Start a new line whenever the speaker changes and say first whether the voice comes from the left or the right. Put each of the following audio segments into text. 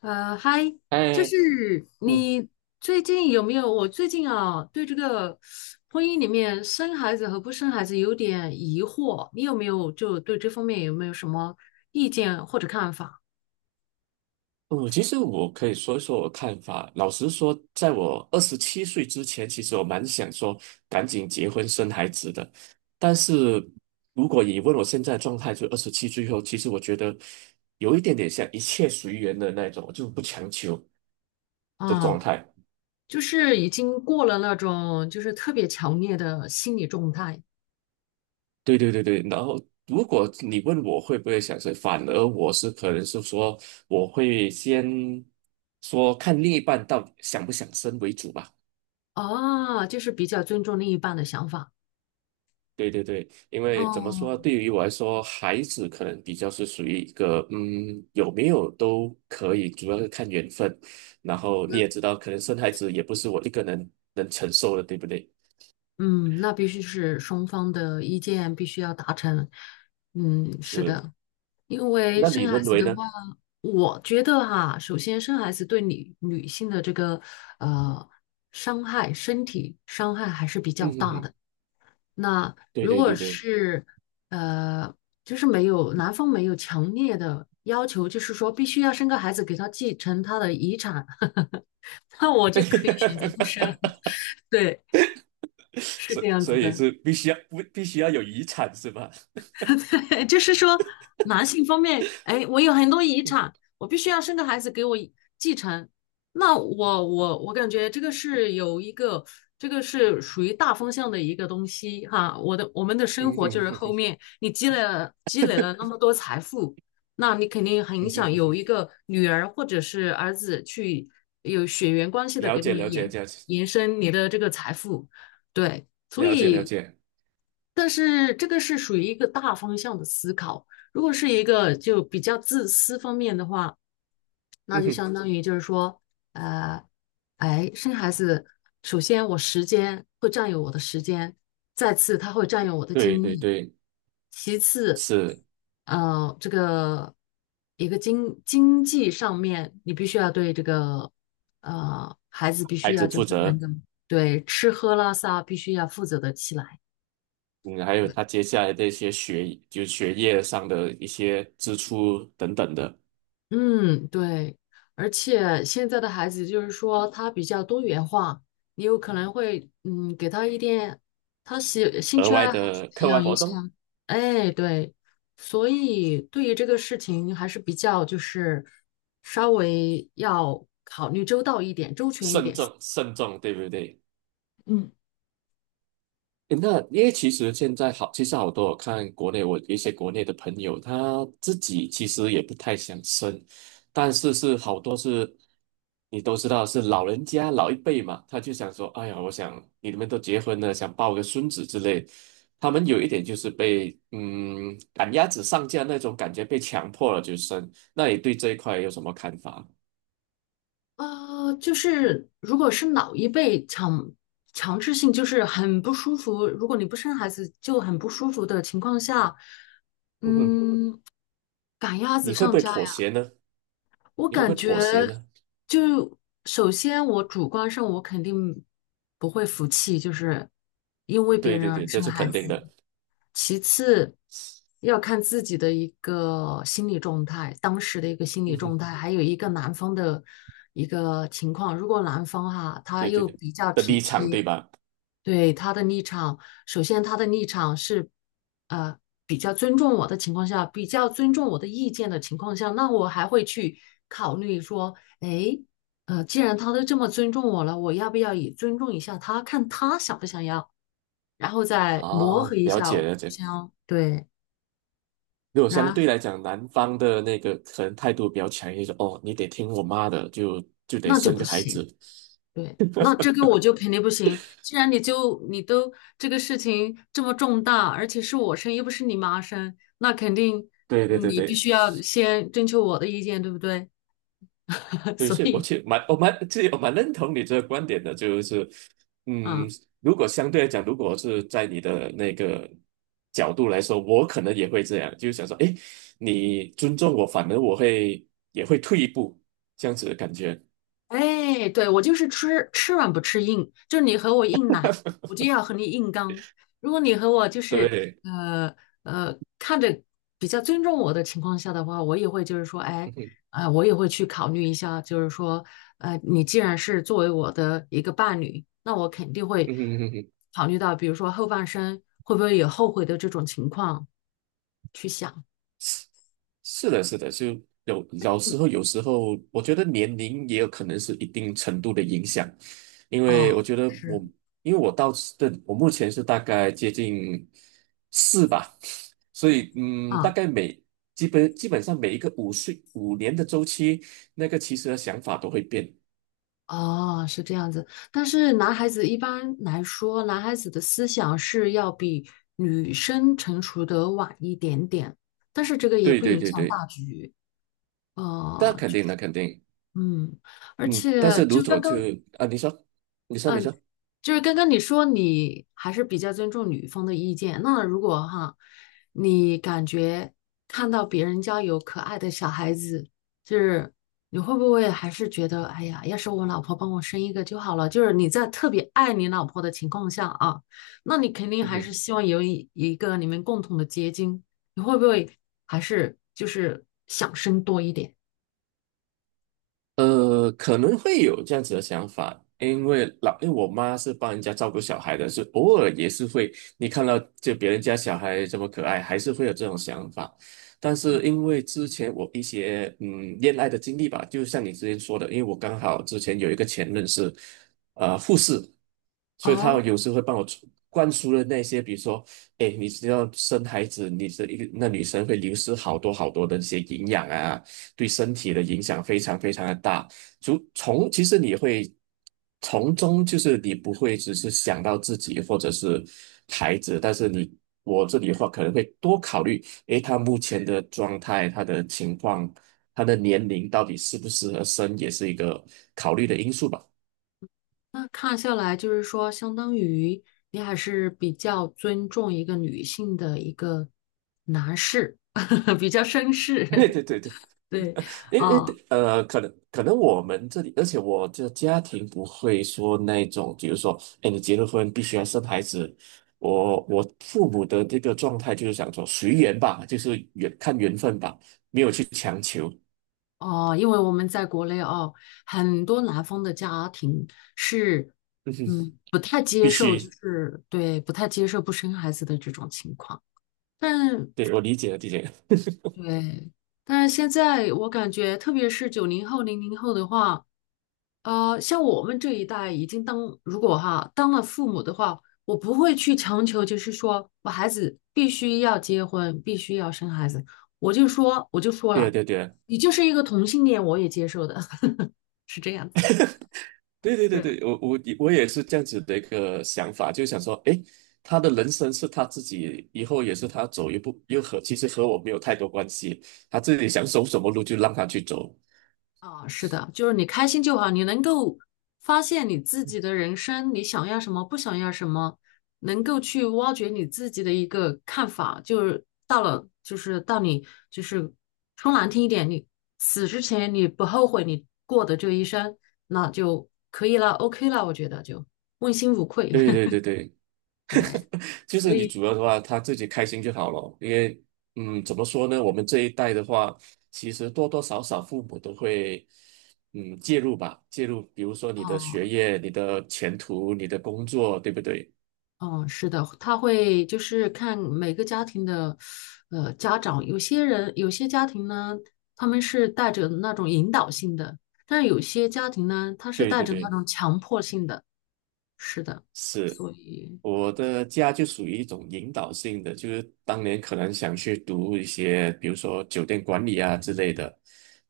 left: 嗨，就
right: 哎，
left: 是
right: 嗯
left: 你最近有没有？我最近啊，对这个婚姻里面生孩子和不生孩子有点疑惑，你有没有对这方面有没有什么意见或者看法？
right: 嗯，其实我可以说一说我看法。老实说，在我二十七岁之前，其实我蛮想说赶紧结婚生孩子的。但是如果你问我现在的状态，就二十七岁后，其实我觉得有一点点像一切随缘的那种，我就不强求的
left: 啊，
right: 状态。
left: 就是已经过了那种就是特别强烈的心理状态。
right: 对对对对，然后如果你问我会不会想生，反而我是可能是说我会先说看另一半到底想不想生为主吧。
left: 啊，就是比较尊重另一半的想法。
right: 对对对，因为怎么
left: 哦，
right: 说，对于我来说，孩子可能比较是属于一个，有没有都可以，主要是看缘分。然后你也知道，可能生孩子也不是我一个人能承受的，对不对？
left: 嗯，那必须是双方的意见必须要达成。嗯，是
right: 是，
left: 的。因为
right: 那你
left: 生孩
right: 认
left: 子
right: 为
left: 的
right: 呢？
left: 话，我觉得哈，首先生孩子对女性的这个呃伤害，身体伤害还是比较
right: 嗯哼
left: 大
right: 哼，
left: 的。那
right: 对
left: 如
right: 对
left: 果
right: 对对，
left: 是呃，就是没有男方没有强烈的要求，就是说必须要生个孩子给他继承他的遗产，那我就可以选择不生。对，是
right: 所
left: 这样子
right: 所以
left: 的。
right: 是必须要不必须要有遗产是吧？
left: 对，就是说男性方面，哎，我有很多遗产，我必须要生个孩子给我继承。那我感觉这个是有一个，这个是属于大方向的一个东西哈。我们的 生
right: 嗯
left: 活就
right: 哼
left: 是
right: 哼
left: 后
right: 哼，
left: 面你积累了那 么多财富，那你肯定很
right: 嗯哼
left: 想
right: 哼
left: 有一
right: 哼，
left: 个女儿或者是儿子去有血缘关系的
right: 了
left: 给
right: 解
left: 你
right: 了解了解
left: 延伸你的这个财富，对。所
right: 了解了
left: 以，
right: 解，
left: 但是这个是属于一个大方向的思考。如果是一个就比较自私方面的话，那
right: 嗯
left: 就
right: 哼，
left: 相当于就是说，呃，哎，生孩子，首先我时间会占有我的时间，再次它会占用我的
right: 对
left: 精
right: 对
left: 力，
right: 对，
left: 其次，
right: 是
left: 这个一个经济上面，你必须要对这个孩子必须
right: 孩
left: 要
right: 子
left: 就
right: 负
left: 是能
right: 责。
left: 够对吃喝拉撒必须要负责得起来。
right: 嗯，还有他接下来的一些学业上的一些支出等等的
left: 嗯，对，而且现在的孩子就是说他比较多元化，你有可能会嗯给他一点他兴
right: 额
left: 趣
right: 外
left: 爱好去
right: 的
left: 培
right: 课外
left: 养一
right: 活
left: 下，
right: 动，
left: 哎，对，所以对于这个事情还是比较就是稍微要考虑周到一点、周全一
right: 慎
left: 点。
right: 重慎重，对不对？
left: 嗯
right: 诶那因为其实现在好，其实好多我看国内一些国内的朋友，他自己其实也不太想生，但是好多是，你都知道是老人家老一辈嘛，他就想说，哎呀，我想你们都结婚了，想抱个孙子之类，他们有一点就是被赶鸭子上架那种感觉，被强迫了就生。那你对这一块有什么看法？
left: 就是如果是老一辈强制性，就是很不舒服。如果你不生孩子，就很不舒服的情况下，
right: 嗯哼，
left: 嗯，赶鸭子
right: 你会不
left: 上
right: 会
left: 架呀！
right: 妥协呢？
left: 我
right: 你会不
left: 感
right: 会
left: 觉
right: 妥协呢？
left: 就首先我主观上我肯定不会服气，就是因为别
right: 对
left: 人
right: 对
left: 而
right: 对，这
left: 生
right: 是
left: 孩
right: 肯定
left: 子。
right: 的。
left: 其次要看自己的一个心理状态，当时的一个 心理
right: 嗯
left: 状
right: 哼。
left: 态，还有一个男方的一个情况。如果男方哈、他
right: 对对
left: 又
right: 对
left: 比较
right: 的
left: 体
right: 立场，对
left: 贴，
right: 吧？
left: 对他的立场，首先他的立场是，呃，比较尊重我的情况下，比较尊重我的意见的情况下，那我还会去考虑说，哎，既然他都这么尊重我了，我要不要也尊重一下他，看他想不想要，然后再
right: 啊，
left: 磨合一
right: 了
left: 下，
right: 解
left: 互
right: 了解。
left: 相对，
right: 如果相对
left: 然
right: 来讲，男方的那个可能态度比较强硬，说哦，你得听我妈的，就得
left: 那就
right: 生
left: 不
right: 个孩
left: 行。
right: 子。
left: 对，那这个我就肯定不行。既然你都这个事情这么重大，而且是我生，又不是你妈生，那肯定
right: 对对对
left: 你必
right: 对
left: 须要先征求我的意见，对不对？
right: 对，
left: 所
right: 是我
left: 以，
right: 其实蛮我蛮其实我蛮认同你这个观点的，就是嗯，
left: 嗯。
right: 如果相对来讲，如果是在你的那个角度来说，我可能也会这样，就是想说，哎，你尊重我，反而我会也会退一步，这样子的感觉。
left: 哎，对，我就是吃软不吃硬，就你和我硬来，我就要和你硬刚。如果你和我就是
right: 对，
left: 呃看着比较尊重我的情况下的话，我也会就是说，哎，
right: 嗯哼，
left: 我也会去考虑一下，就是说，你既然是作为我的一个伴侣，那我肯定会
right: 嗯哼嗯哼
left: 考虑到，比如说后半生会不会有后悔的这种情况去想。
right: 是的，是的，就有时候我觉得年龄也有可能是一定程度的影响，因
left: 哦，
right: 为我觉得
left: 是
right: 我，因为我到这，我目前是大概接近4吧，所以嗯，大
left: 啊。
right: 概每基本上每一个5年的周期，那个其实的想法都会变。
left: 哦，是这样子。但是男孩子一般来说，男孩子的思想是要比女生成熟的晚一点点，但是这个也
right: 对
left: 不
right: 对
left: 影
right: 对
left: 响
right: 对，
left: 大局。
right: 那
left: 呃，
right: 肯
left: 就
right: 定的，肯定，
left: 嗯，而
right: 嗯，但
left: 且
right: 是如果就啊，你说，
left: 就是刚刚你说你还是比较尊重女方的意见，那如果哈，你感觉看到别人家有可爱的小孩子，就是你会不会还是觉得，哎呀，要是我老婆帮我生一个就好了？就是你在特别爱你老婆的情况下啊，那你肯定
right: 嗯
left: 还是
right: 哼。
left: 希望有一个你们共同的结晶，你会不会还是就是想生多一点？
right: 可能会有这样子的想法，因为我妈是帮人家照顾小孩的，是偶尔也是会，你看到就别人家小孩这么可爱，还是会有这种想法。但
left: 嗯，
right: 是因为之前我一些恋爱的经历吧，就像你之前说的，因为我刚好之前有一个前任是护士，所以他
left: 哦，
right: 有时会帮我灌输的那些，比如说哎，你知道生孩子，你这一个那女生会流失好多好多的一些营养啊，对身体的影响非常非常的大。就从其实你会从中，就是你不会只是想到自己或者是孩子，但是我这里的话可能会多考虑，诶，他目前的状态、他的情况、他的年龄到底适不适合生，也是一个考虑的因素吧。
left: 那看下来，就是说，相当于你还是比较尊重一个女性的一个男士，比较绅士。
right: 对对对对
left: 对，啊、
right: 可能可能我们这里，而且我的家庭不会说那种，比如说，哎，你结了婚必须要生孩子。我父母的这个状态就是想说随缘吧，就是看缘分吧，没有去强求，
left: 哦，因为我们在国内哦，很多南方的家庭是，嗯，不太接
right: 必
left: 受，就
right: 须。
left: 是对，不太接受不生孩子的这种情况。但
right: 对，我理解了，理解了。
left: 对，但是现在我感觉，特别是九零后、零零后的话。呃，像我们这一代已经当，如果哈当了父母的话，我不会去强求，就是说我孩子必须要结婚，必须要生孩子。我就说
right: 对啊，
left: 了，
right: 对啊对啊。
left: 你就是一个同性恋，我也接受的，是这样子。
right: 对对对对，我也是这样子的一个想法，就想说，诶，他的人生是他自己，以后也是他走一步，又和其实和我没有太多关系，他自己想走什么路就让他去走。
left: 啊，是的，就是你开心就好，你能够发现你自己的人生，你想要什么，不想要什么，能够去挖掘你自己的一个看法，就是到了，就是到你，就是说难听一点，你死之前你不后悔你过的这一生，那就可以了，OK 了，我觉得就问心无愧。
right: 对对对 对，
left: 对，
right: 就是
left: 所
right: 你
left: 以，
right: 主要的话，他自己开心就好了，因为嗯，怎么说呢，我们这一代的话，其实多多少少父母都会介入，比如说你的学
left: 啊。
right: 业、你的前途、你的工作，对不对？
left: 嗯，是的，他会就是看每个家庭的，呃，家长，有些家庭呢，他们是带着那种引导性的，但是有些家庭呢，他是
right: 对
left: 带
right: 对
left: 着那
right: 对，
left: 种强迫性的，是的，
right: 是。
left: 所以
right: 我的家就属于一种引导性的，就是当年可能想去读一些，比如说酒店管理啊之类的，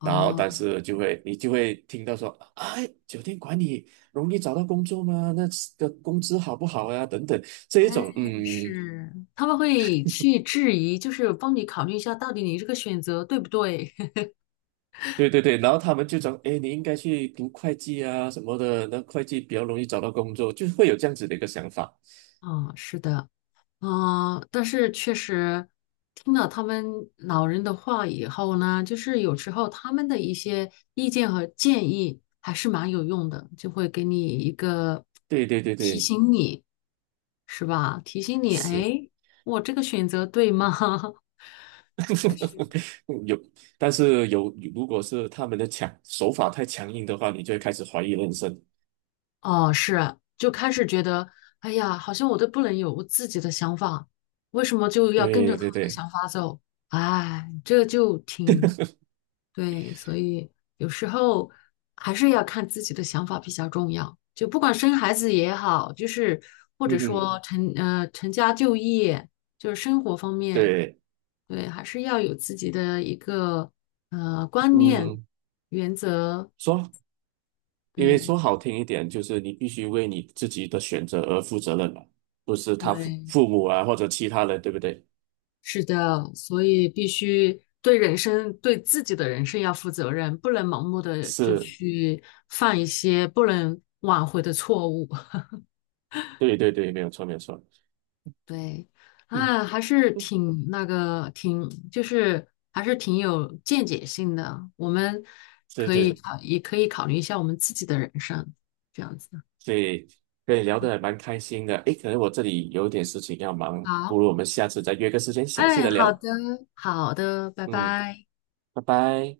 right: 然后但是就会你就会听到说，哎，酒店管理容易找到工作吗？那的个工资好不好呀、等等，这一
left: 哎，
right: 种，嗯，
left: 是，他们会去质疑，就是帮你考虑一下，到底你这个选择对不对？
right: 对对对，然后他们就讲，哎，你应该去读会计啊什么的，那会计比较容易找到工作，就会有这样子的一个想法。
left: 嗯，是的。嗯，但是确实听了他们老人的话以后呢，就是有时候他们的一些意见和建议还是蛮有用的，就会给你一个
right: 对对对
left: 提
right: 对，
left: 醒你，是吧？提醒你，
right: 是。
left: 哎，我这个选择对吗？是。还是
right: 有，但是有，如果是他们的强手法太强硬的话，你就会开始怀疑人生。
left: 哦，是，就开始觉得，哎呀，好像我都不能有我自己的想法，为什么就要跟着
right: 对
left: 他
right: 对
left: 们的
right: 对，
left: 想法走？哎，这就挺对，所以有时候还是要看自己的想法比较重要。就不管生孩子也好，就是或
right: 嗯
left: 者
right: 哼，
left: 说呃成家就业，就是生活方面，
right: 对，
left: 对，还是要有自己的一个观念、
right: 嗯，
left: 原则，
right: 说，因为
left: 对
right: 说好听一点，就是你必须为你自己的选择而负责任嘛，不是他父
left: 对。
right: 父母啊或者其他人，对不对？
left: 是的，所以必须对人生、对自己的人生要负责任，不能盲目的就
right: 是，
left: 去犯一些不能挽回的错误。
right: 对对对，没有错没有错，
left: 对，
right: 嗯，
left: 啊，还是挺那个，挺就是还是挺有见解性的。我们
right: 对
left: 可以
right: 对，
left: 考虑一下我们自己的人生，这样子。
right: 对，以跟你聊得还蛮开心的。诶，可能我这里有点事情要忙，不
left: 好，
right: 如我们下次再约个时间详细
left: 哎，
right: 的
left: 好
right: 聊。
left: 的，好的，拜
right: 嗯，
left: 拜。
right: 拜拜。